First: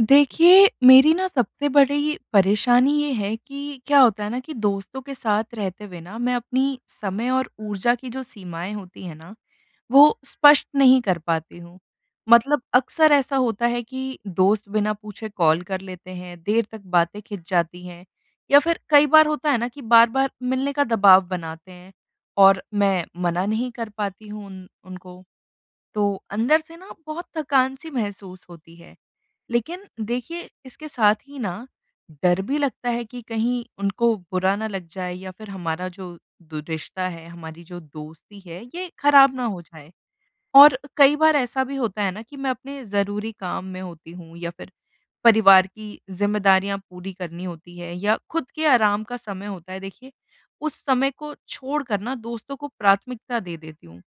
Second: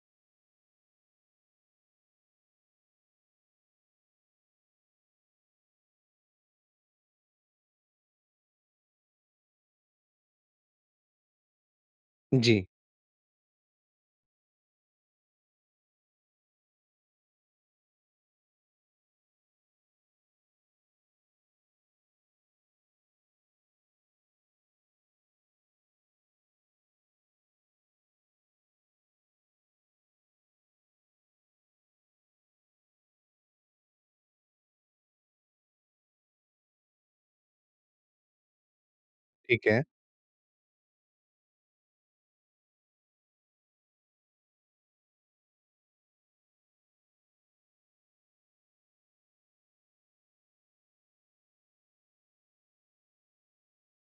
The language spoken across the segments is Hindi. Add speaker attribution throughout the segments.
Speaker 1: देखिए, मेरी ना सबसे बड़ी परेशानी ये है कि क्या होता है ना कि दोस्तों के साथ रहते हुए ना मैं अपनी समय और ऊर्जा की जो सीमाएँ होती हैं ना, वो स्पष्ट नहीं कर पाती हूँ। मतलब
Speaker 2: जी,
Speaker 1: अक्सर ऐसा होता है कि दोस्त बिना पूछे कॉल कर लेते हैं, देर तक बातें खिंच जाती हैं या फिर कई बार होता है ना कि बार-बार मिलने का दबाव बनाते हैं और मैं मना नहीं कर पाती हूँ उन उनको। तो अंदर से ना बहुत थकान सी महसूस होती है। लेकिन देखिए इसके साथ ही ना डर भी लगता है कि कहीं उनको बुरा ना लग जाए या फिर हमारा जो दु रिश्ता है, हमारी जो दोस्ती है, ये खराब ना हो
Speaker 2: ठीक है।
Speaker 1: जाए। और कई बार ऐसा भी होता है ना कि मैं अपने ज़रूरी काम में होती हूँ या फिर परिवार की ज़िम्मेदारियाँ पूरी करनी होती है या खुद के आराम का समय होता है, देखिए, उस समय को छोड़कर ना दोस्तों को प्राथमिकता दे देती हूँ।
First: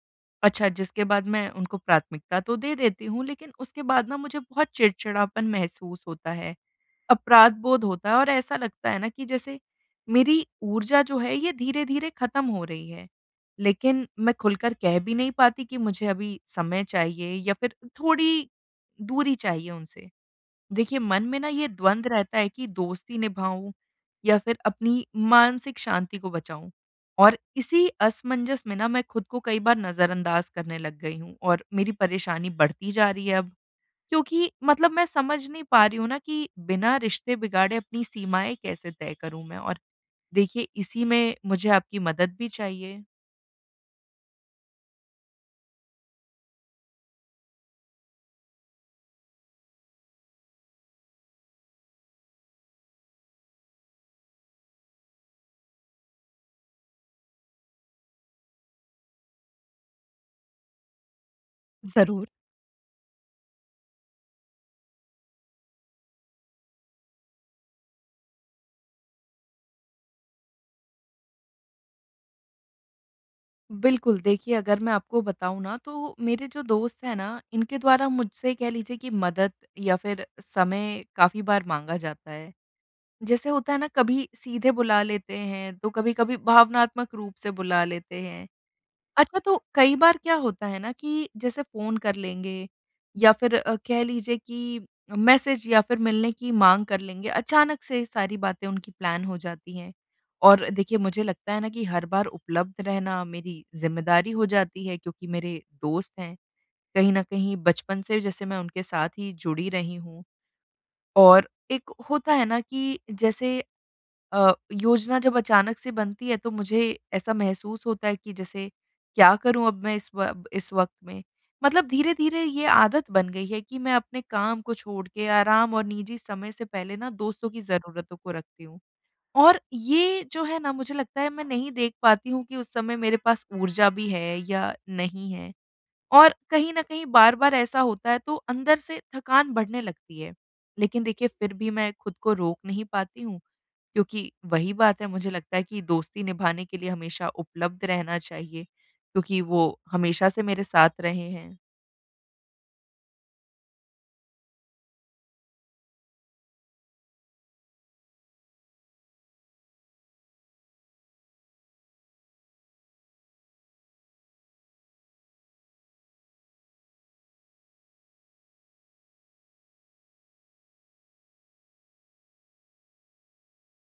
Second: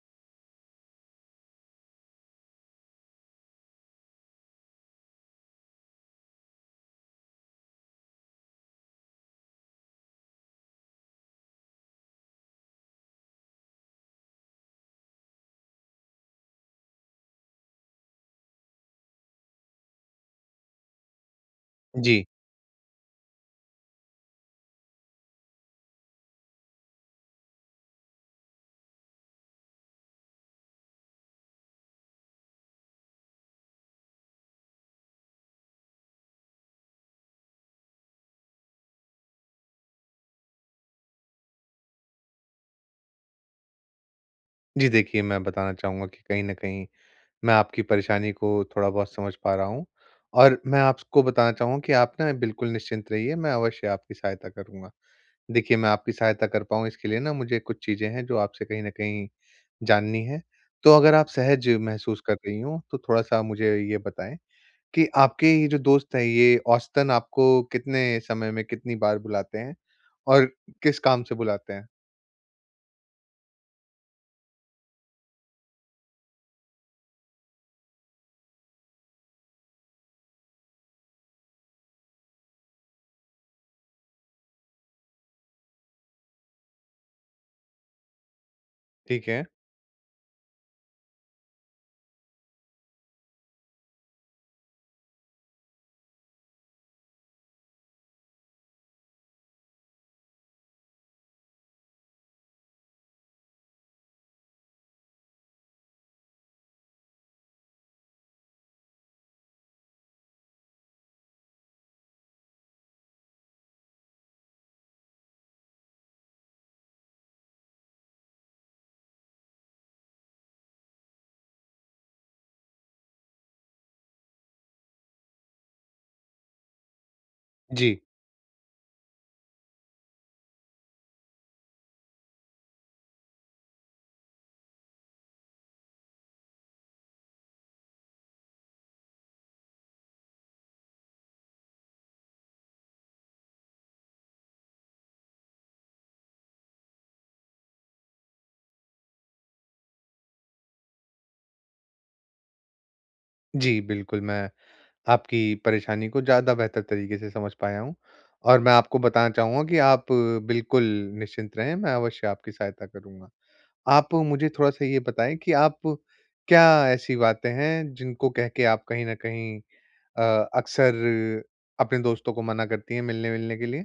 Speaker 1: अच्छा, जिसके बाद मैं उनको प्राथमिकता तो दे देती हूँ, लेकिन उसके बाद ना मुझे बहुत चिड़चिड़ापन महसूस होता है, अपराध बोध होता है और ऐसा लगता है ना कि जैसे मेरी ऊर्जा जो है, ये धीरे-धीरे ख़त्म हो रही है। लेकिन मैं खुलकर कह भी नहीं पाती कि मुझे अभी समय चाहिए या फिर थोड़ी दूरी चाहिए उनसे। देखिए, मन में ना ये द्वंद
Speaker 2: जी।
Speaker 1: रहता है कि दोस्ती निभाऊँ या फिर अपनी मानसिक शांति को बचाऊँ। और इसी असमंजस में ना मैं खुद को कई बार नज़रअंदाज करने लग गई हूँ और मेरी परेशानी बढ़ती जा रही है अब। क्योंकि मतलब मैं समझ नहीं पा रही हूँ ना कि बिना रिश्ते बिगाड़े अपनी सीमाएँ कैसे तय करूँ मैं? और देखिए, इसी में मुझे आपकी मदद भी चाहिए।
Speaker 2: जी, देखिए मैं बताना चाहूँगा कि कहीं न कहीं मैं आपकी परेशानी को थोड़ा-बहुत समझ पा रहा हूँ, और मैं आपको बताना चाहूँगा कि आप ना बिल्कुल निश्चिंत रहिए, मैं अवश्य आपकी सहायता करूँगा। देखिए, मैं आपकी सहायता कर पाऊँ इसके लिए ना मुझे कुछ चीज़ें हैं जो आपसे कहीं न कहीं जाननी है। तो अगर आप सहज महसूस
Speaker 1: ज़रूर।
Speaker 2: कर रही हों, तो थोड़ा-सा मुझे ये बताएँ कि आपके ये जो दोस्त हैं, ये औसतन आपको कितने समय में कितनी बार बुलाते हैं और किस काम से बुलाते हैं?
Speaker 1: बिल्कुल, देखिए, अगर मैं आपको बताऊँ ना, तो मेरे जो दोस्त हैं ना, इनके द्वारा मुझसे कह लीजिए कि मदद या फिर समय काफ़ी बार माँगा जाता है। जैसे होता है ना, कभी सीधे बुला लेते हैं, तो कभी-कभी भावनात्मक रूप से बुला लेते हैं।
Speaker 2: ठीक
Speaker 1: अच्छा,
Speaker 2: है।
Speaker 1: तो कई बार क्या होता है ना कि जैसे फ़ोन कर लेंगे या फिर कह लीजिए कि मैसेज या फिर मिलने की माँग कर लेंगे, अचानक से सारी बातें उनकी प्लान हो जाती हैं। और देखिए, मुझे लगता है ना कि हर बार उपलब्ध रहना मेरी ज़िम्मेदारी हो जाती है, क्योंकि मेरे दोस्त हैं। कहीं न कहीं बचपन से जैसे मैं उनके साथ ही जुड़ी रही हूँ और एक होता है ना कि जैसे अ, योजना जब अचानक से बनती है, तो मुझे ऐसा महसूस होता है कि जैसे क्या करूं अब मैं इस इस वक्त में। मतलब धीरे-धीरे ये आदत बन गई है कि मैं अपने काम को छोड़ के आराम और निजी समय से पहले ना दोस्तों की
Speaker 2: जी।
Speaker 1: ज़रूरतों को रखती हूँ। और ये जो है ना, मुझे लगता है मैं नहीं देख पाती हूँ कि उस समय मेरे पास ऊर्जा भी है या नहीं है। और कहीं न कहीं बार-बार ऐसा होता है, तो अंदर से थकान बढ़ने लगती है। लेकिन देखिए, फिर भी मैं खुद को रोक नहीं पाती हूँ। क्योंकि वही बात है, मुझे लगता है कि दोस्ती निभाने के लिए हमेशा उपलब्ध रहना चाहिए, क्योंकि वो हमेशा से मेरे साथ रहे हैं।
Speaker 2: जी, बिल्कुल, मैं आपकी परेशानी को ज़्यादा बेहतर तरीके से समझ पाया हूँ, और मैं आपको बताना चाहूँगा कि आप बिल्कुल निश्चिंत रहें, मैं अवश्य आपकी सहायता करूँगा। आप मुझे थोड़ा-सा ये बताएँ कि आप क्या ऐसी बातें हैं, जिनको कह के आप कहीं न कहीं अ, अक्सर अपने दोस्तों को मना करती हैं मिलने-विलने के लिए?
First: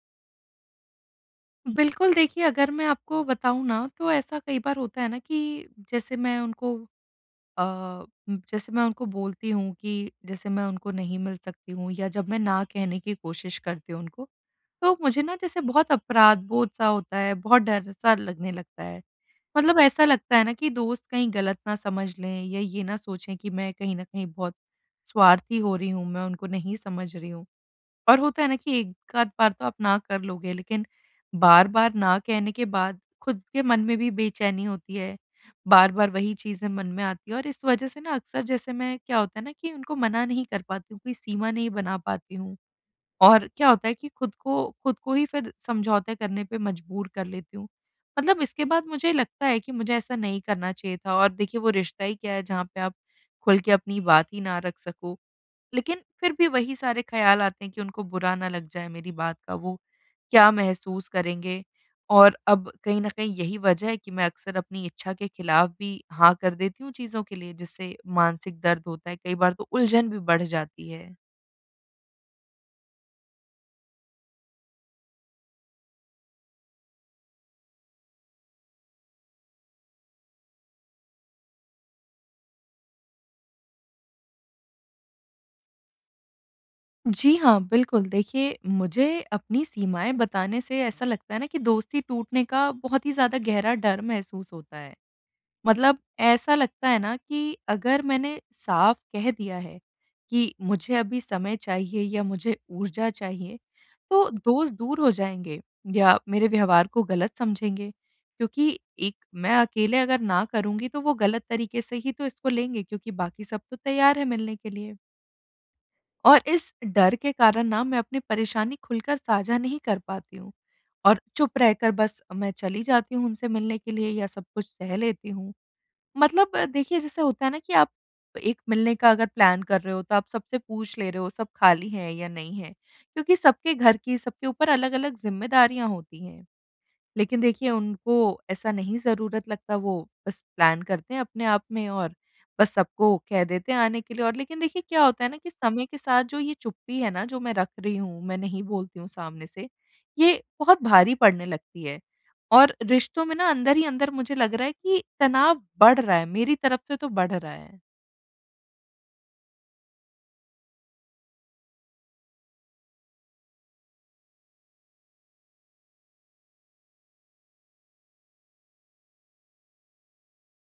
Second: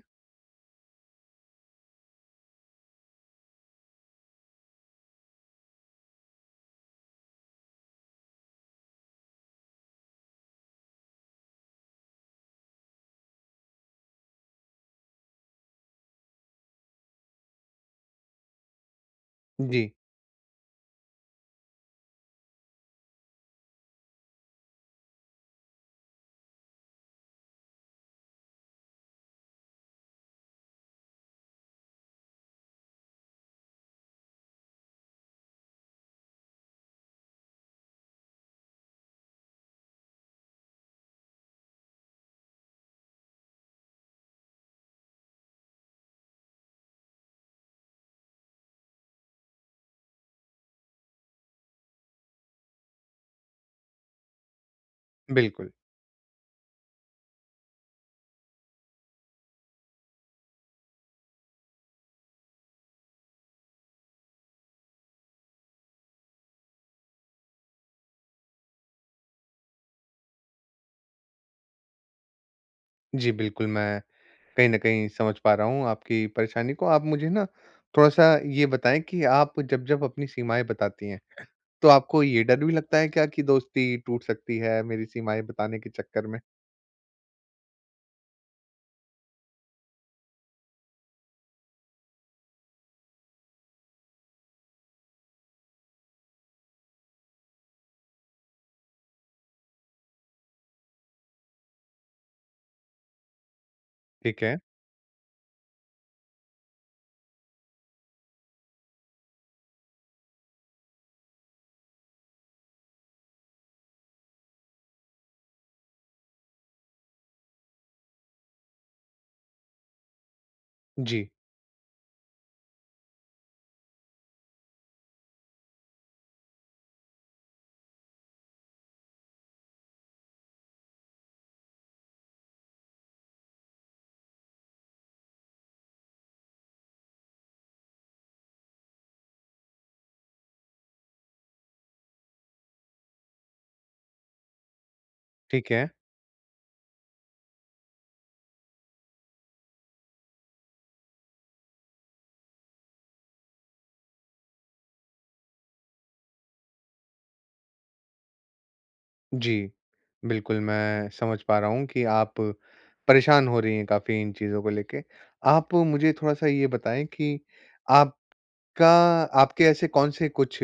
Speaker 1: बिल्कुल, देखिए, अगर मैं आपको बताऊँ ना, तो ऐसा कई बार होता है ना कि जैसे मैं उनको अ, जैसे मैं उनको बोलती हूँ कि जैसे मैं उनको नहीं मिल सकती हूँ, या जब मैं ना कहने की कोशिश करती हूँ उनको, तो मुझे ना जैसे बहुत अपराध-बोध सा होता है, बहुत डर-सा लगने लगता है। मतलब
Speaker 2: जी,
Speaker 1: ऐसा लगता है ना कि दोस्त कहीं गलत ना समझ लें या ये ना सोचें कि मैं कहीं न कहीं बहुत स्वार्थी हो रही हूँ, मैं उनको नहीं समझ रही हूँ। और होता है ना कि एक आध बार तो आप ना कर लोगे, लेकिन बार-बार ना कहने के बाद खुद के मन में भी बेचैनी होती है, बार-बार वही चीज़ें मन में आती हैं और इस वजह से ना अक्सर जैसे मैं, क्या होता है ना कि उनको मना नहीं कर पाती हूँ, कोई सीमा नहीं बना पाती हूँ। और क्या होता है कि खुद को ही फिर समझौते करने पे मजबूर कर लेती हूँ। मतलब इसके बाद मुझे लगता है कि मुझे ऐसा नहीं करना चाहिए था और देखिए, वो रिश्ता ही क्या है जहाँ पे आप खुल के अपनी बात ही ना रख सको।
Speaker 2: बिल्कुल।
Speaker 1: लेकिन फिर भी वही सारे ख़्याल आते हैं कि उनको बुरा ना लग जाए मेरी बात का, वो क्या महसूस करेंगे? और अब कहीं न कहीं यही वजह है कि मैं अक्सर अपनी इच्छा के खिलाफ भी हाँ कर देती हूँ चीज़ों के लिए, जिससे मानसिक दर्द होता है, कई बार तो उलझन भी बढ़ जाती है।
Speaker 2: जी, बिल्कुल, मैं कहीं न कहीं समझ पा रहा हूँ आपकी परेशानी को। आप मुझे ना थोड़ा-सा ये बताएँ कि आप जब-जब अपनी सीमाएँ बताती हैं, तो आपको ये डर भी लगता है क्या कि दोस्ती टूट सकती है मेरी सीमाएँ बताने के चक्कर में?
Speaker 1: जी हाँ, बिल्कुल। देखिए, मुझे अपनी सीमाएँ बताने से ऐसा लगता है ना कि दोस्ती टूटने का बहुत ही ज़्यादा गहरा डर महसूस होता है। मतलब ऐसा लगता है ना कि अगर मैंने साफ कह दिया है कि मुझे अभी समय चाहिए या मुझे ऊर्जा चाहिए, तो
Speaker 2: ठीक है।
Speaker 1: दोस्त दूर हो जाएँगे या मेरे व्यवहार को गलत समझेंगे। क्योंकि एक मैं अकेले अगर ना करूँगी, तो वो गलत तरीके से ही तो इसको लेंगे, क्योंकि बाकी सब तो तैयार है मिलने के लिए। और इस डर के कारण ना मैं अपनी परेशानी खुलकर साझा नहीं कर पाती हूँ और
Speaker 2: जी,
Speaker 1: चुप रहकर बस मैं चली जाती हूँ उनसे मिलने के लिए या सब कुछ सह लेती हूँ। मतलब देखिए, जैसे होता है ना कि आप एक मिलने का अगर प्लान कर रहे हो, तो आप सबसे पूछ ले रहे हो सब खाली हैं या नहीं हैं, क्योंकि सबके घर की, सबके ऊपर अलग-अलग ज़िम्मेदारियाँ होती हैं। लेकिन देखिए उनको ऐसा नहीं ज़रूरत लगता, वो बस प्लान करते हैं अपने आप में और बस सबको कह देते हैं आने के लिए। और लेकिन देखिए, क्या होता है ना कि
Speaker 2: ठीक
Speaker 1: समय
Speaker 2: है।
Speaker 1: के साथ जो ये चुप्पी है ना, जो मैं रख रही हूँ, मैं नहीं बोलती हूँ सामने से, ये बहुत भारी पड़ने लगती है। और रिश्तों में ना अंदर ही अंदर मुझे लग रहा है कि तनाव बढ़ रहा है, मेरी तरफ से तो बढ़ रहा है।
Speaker 2: जी, बिल्कुल मैं समझ पा रहा हूँ कि आप परेशान हो रही हैं काफ़ी इन चीज़ों को लेके। आप मुझे थोड़ा-सा ये बताएँ कि आपका आपके ऐसे कौन-से कुछ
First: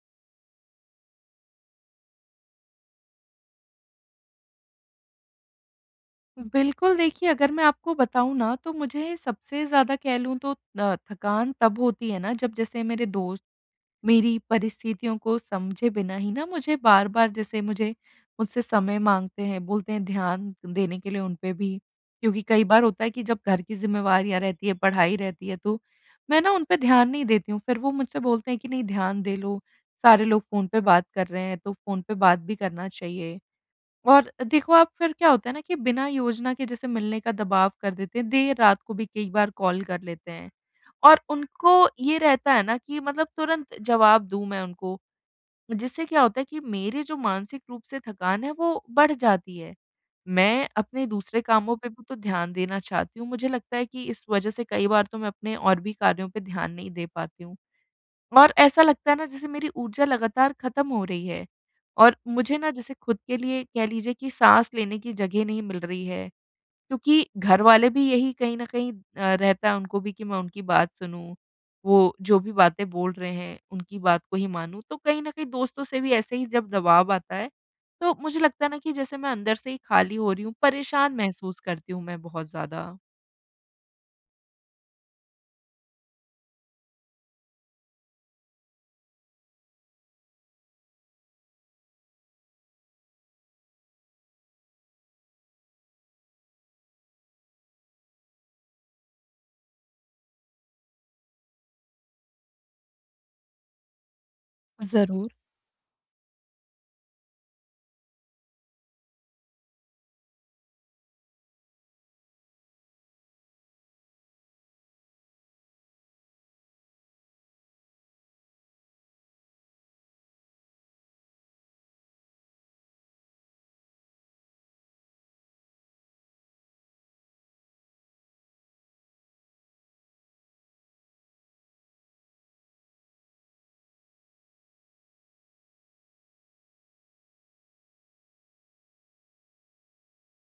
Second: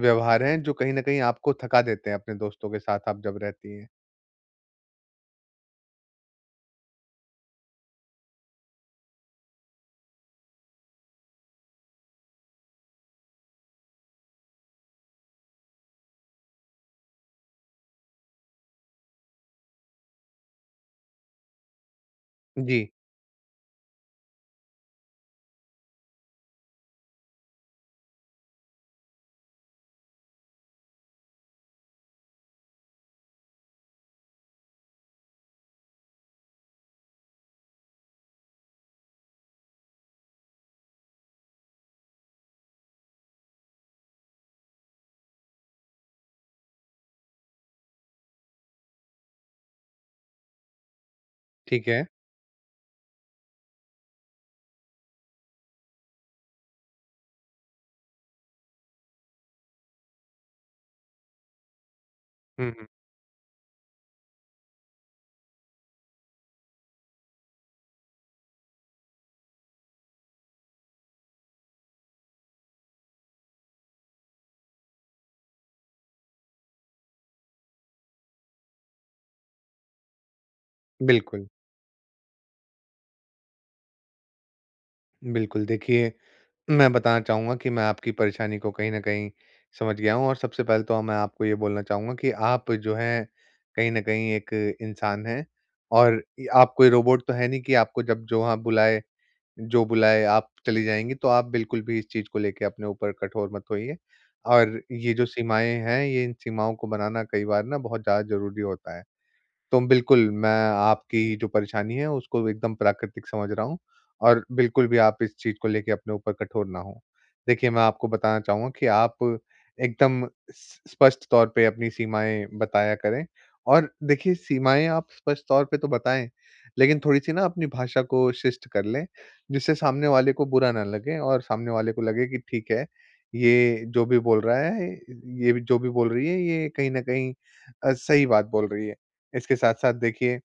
Speaker 2: व्यवहार हैं जो कहीं न कहीं आपको थका देते हैं अपने दोस्तों के साथ आप जब रहती हैं?
Speaker 1: बिल्कुल, देखिए, अगर मैं आपको बताऊँ ना, तो मुझे सबसे ज़्यादा कह लूँ, तो थकान तब होती है ना जब जैसे मेरे दोस्त मेरी परिस्थितियों को समझे बिना ही ना मुझे बार-बार, जैसे मुझे, मुझसे समय माँगते हैं, बोलते हैं ध्यान देने के लिए उन पे भी। क्योंकि कई
Speaker 2: जी,
Speaker 1: बार होता है कि जब घर की ज़िम्मेवारियाँ रहती है, पढ़ाई रहती है, तो मैं ना उन पे ध्यान नहीं देती हूँ। फिर वो मुझसे बोलते हैं कि नहीं, ध्यान दे लो, सारे लोग फ़ोन पे बात कर रहे हैं, तो फ़ोन पे बात भी करना चाहिए। और देखो आप, फिर क्या होता है ना कि बिना योजना के जैसे मिलने का दबाव कर देते हैं, देर रात को भी कई बार कॉल कर लेते हैं। और उनको ये रहता है ना कि मतलब तुरंत जवाब दूँ मैं उनको, जिससे क्या होता है कि मेरी जो मानसिक रूप से थकान है, वो बढ़ जाती है। मैं अपने दूसरे कामों
Speaker 2: ठीक
Speaker 1: पे भी
Speaker 2: है।
Speaker 1: तो ध्यान देना चाहती हूँ, मुझे लगता है कि इस वज़ह से कई बार तो मैं अपने और भी कार्यों पे ध्यान नहीं दे पाती हूँ और ऐसा लगता है ना, जैसे मेरी ऊर्जा लगातार ख़त्म हो रही है और मुझे
Speaker 2: हुँ,
Speaker 1: ना
Speaker 2: हुँ।
Speaker 1: जैसे खुद के लिए कह लीजिए कि साँस लेने की जगह नहीं मिल रही है। क्योंकि घरवाले भी यही, कहीं न कहीं रहता है उनको भी कि मैं उनकी बात सुनूँ, वो जो भी बातें बोल रहे हैं, उनकी बात को ही मानूँ। तो कहीं न कहीं दोस्तों से भी ऐसे ही जब दबाव आता है, तो मुझे लगता है ना कि जैसे मैं अंदर से ही खाली हो रही हूँ, परेशान
Speaker 2: बिल्कुल,
Speaker 1: महसूस करती हूँ मैं बहुत ज़्यादा।
Speaker 2: बिल्कुल देखिए, मैं बताना चाहूँगा कि मैं आपकी परेशानी को कहीं न कहीं समझ गया हूँ, और सबसे पहले तो मैं आपको ये बोलना चाहूँगा कि आप जो हैं, कहीं न कहीं एक इंसान हैं, और इ आप कोई रोबोट तो है नहीं कि आपको जब जहाँ बुलाए, जो बुलाए आप चली जाएँगी। तो आप बिल्कुल भी इस चीज़ को लेके अपने ऊपर कठोर मत होइए, और ये जो
Speaker 1: ज़रूर,
Speaker 2: सीमाएँ हैं, ये इन सीमाओं को बनाना कई बार ना बहुत ज़्यादा ज़रूरी होता है। तो बिल्कुल, मैं आपकी जो परेशानी है उसको एकदम प्राकृतिक समझ रहा हूँ, और बिल्कुल भी आप इस चीज़ को लेके अपने ऊपर कठोर ना हों। देखिए, मैं आपको बताना चाहूँगा कि आप एकदम स स्पष्ट तौर पे अपनी सीमाएँ बताया करें, और देखिए सीमाएँ आप स्पष्ट तौर पे तो बताएँ, लेकिन थोड़ी-सी ना अपनी भाषा को शिष्ट कर लें, जिससे सामने वाले को बुरा ना लगे और सामने वाले को लगे कि ठीक है, ये जो भी बोल रहा है, जो भी बोल रही है, ये कहीं न कहीं सही बात बोल रही है। इसके साथ-साथ देखिए,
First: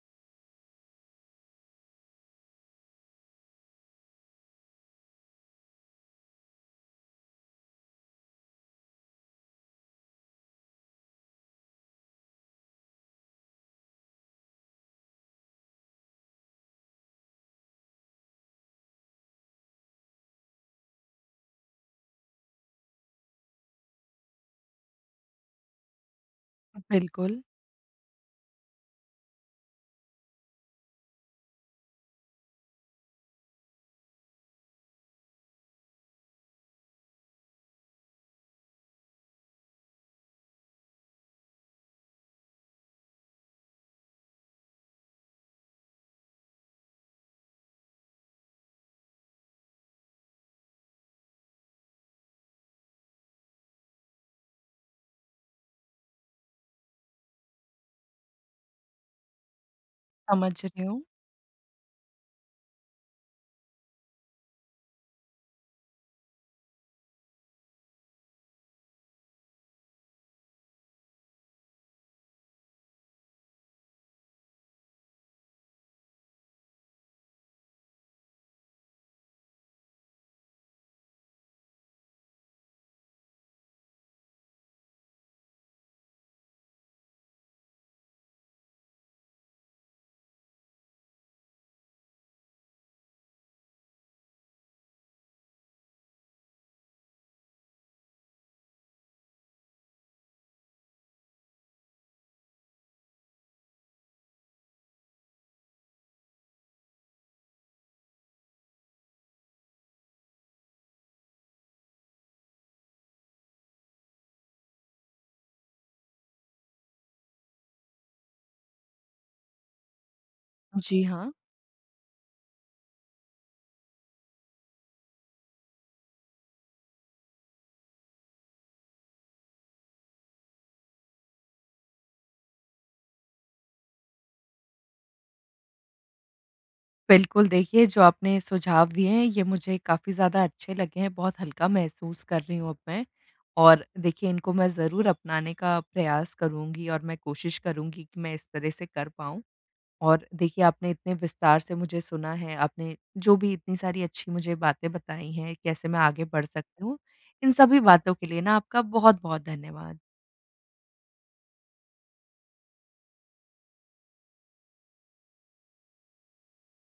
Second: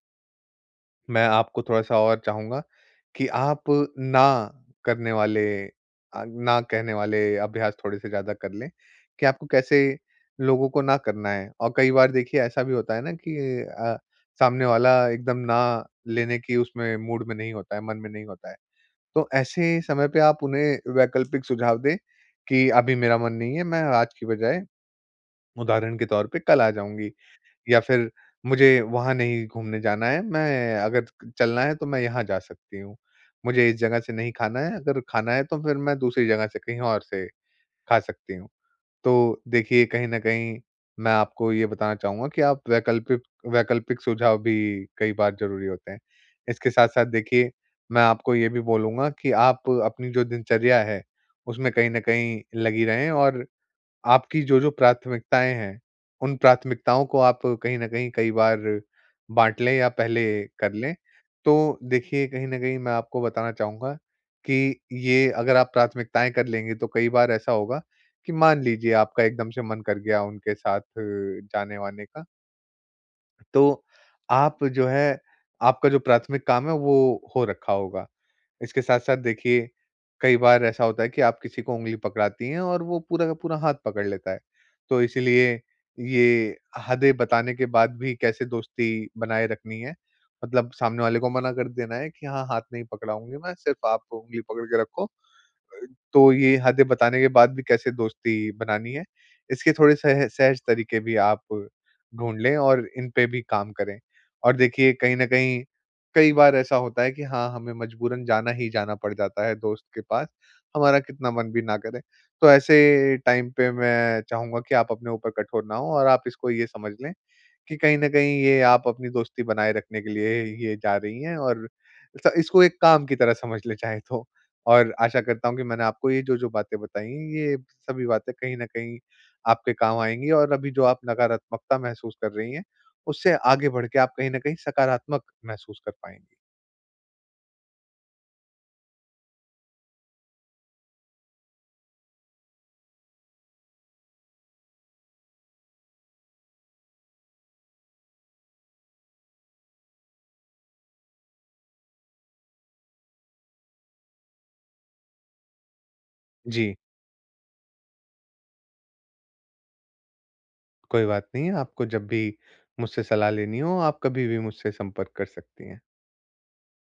Speaker 2: मैं आपको थोड़ा-सा और चाहूँगा कि आप ना करने वाले ना कहने वाले अभ्यास थोड़े-से ज़्यादा कर लें कि आपको कैसे लोगों को ना करना है। और कई बार देखिए ऐसा भी होता है ना कि अ, सामने वाला एकदम ना लेने की उसमें मूड में नहीं होता है, मन में नहीं होता है। तो ऐसे समय पे आप उन्हें वैकल्पिक सुझाव दें कि अभी मेरा मन नहीं है, मैं आज की बजाय उदाहरण के तौर पे कल आ जाऊँगी।
Speaker 1: बिल्कुल,
Speaker 2: या फिर मुझे वहाँ नहीं घूमने जाना है, मैं अगर चलना है तो मैं यहाँ जा सकती हूँ। मुझे इस जगह से नहीं खाना है, अगर खाना है तो फिर मैं दूसरी जगह से कहीं और से खा सकती हूँ। तो देखिए कहीं न कहीं मैं आपको ये बताना चाहूँगा कि आप वैकल्पिक वैकल्पिक सुझाव भी कई बार ज़रूरी होते हैं। इसके साथ-साथ देखिए, मैं आपको ये भी बोलूँगा कि आप अपनी जो दिनचर्या है, उसमें कहीं न कहीं लगी रहें, और आपकी जो-जो प्राथमिकताएँ हैं, उन प्राथमिकताओं को आप कहीं न कहीं कई बार बाँट लें या पहले
Speaker 1: समझ
Speaker 2: कर
Speaker 1: रही
Speaker 2: लें।
Speaker 1: हूँ।
Speaker 2: तो देखिए, कहीं न कहीं मैं आपको बताना चाहूँगा कि ये अगर आप प्राथमिकताएँ कर लेंगे, तो कई बार ऐसा होगा कि मान लीजिए आपका एकदम से मन कर गया उनके साथ जाने-वाने का। तो आप जो है आपका जो प्राथमिक काम है वो हो रखा होगा। इसके साथ-साथ देखिए, कई बार ऐसा होता है कि आप किसी को उँगली पकड़ाती हैं और वो पूरा का पूरा हाथ पकड़ लेता है। तो इसीलिए ये हदें बताने के बाद भी कैसे दोस्ती बनाए रखनी है, मतलब सामने वाले को मना कर देना है कि हाँ, हाथ नहीं पकड़ाऊँगी मैं, सिर्फ़ आप उँगली पकड़ के रखो। तो ये हदें बताने के बाद भी कैसे दोस्ती बनानी है, इसके थोड़े सह सहज तरीके भी आप ढूँढ लें और इन पे भी काम करें। और देखिए कहीं न कहीं, कई बार ऐसा होता है कि हाँ, हमें मजबूरन जाना ही जाना पड़ जाता है दोस्त के पास, हमारा कितना मन भी ना करे। तो ऐसे टाइम पे मैं चाहूँगा कि आप अपने ऊपर कठोर ना हों और आप इसको ये समझ लें कि कहीं न कहीं ये आप अपनी दोस्ती बनाए रखने के लिए ये जा
Speaker 1: जी
Speaker 2: रही
Speaker 1: हाँ।
Speaker 2: हैं, और स इसको एक काम की तरह समझ लें चाहें तो। और आशा करता हूँ कि मैंने आपको ये जो-जो बातें बताई हैं, ये सभी बातें कहीं न कहीं आपके काम आएँगी, और अभी जो आप नकारात्मकता महसूस कर रही हैं, उससे आगे बढ़ के आप कहीं न कहीं सकारात्मक महसूस कर पाएँगी।
Speaker 1: बिल्कुल, देखिए, जो आपने सुझाव दिए हैं ये मुझे काफ़ी ज़्यादा अच्छे लगे हैं, बहुत हल्का महसूस कर रही हूँ अब मैं। और देखिए, इनको मैं ज़रूर अपनाने का प्रयास करूँगी और मैं कोशिश करूँगी कि मैं इस तरह से कर पाऊँ। और देखिए, आपने इतने विस्तार से मुझे सुना है, आपने जो भी इतनी सारी अच्छी मुझे बातें बताई हैं, कैसे मैं आगे बढ़
Speaker 2: जी,
Speaker 1: सकती हूँ, इन सभी बातों के लिए ना आपका बहुत-बहुत धन्यवाद।
Speaker 2: कोई बात नहीं। आपको जब भी मुझसे सलाह लेनी हो, आप कभी भी मुझसे संपर्क कर सकती हैं।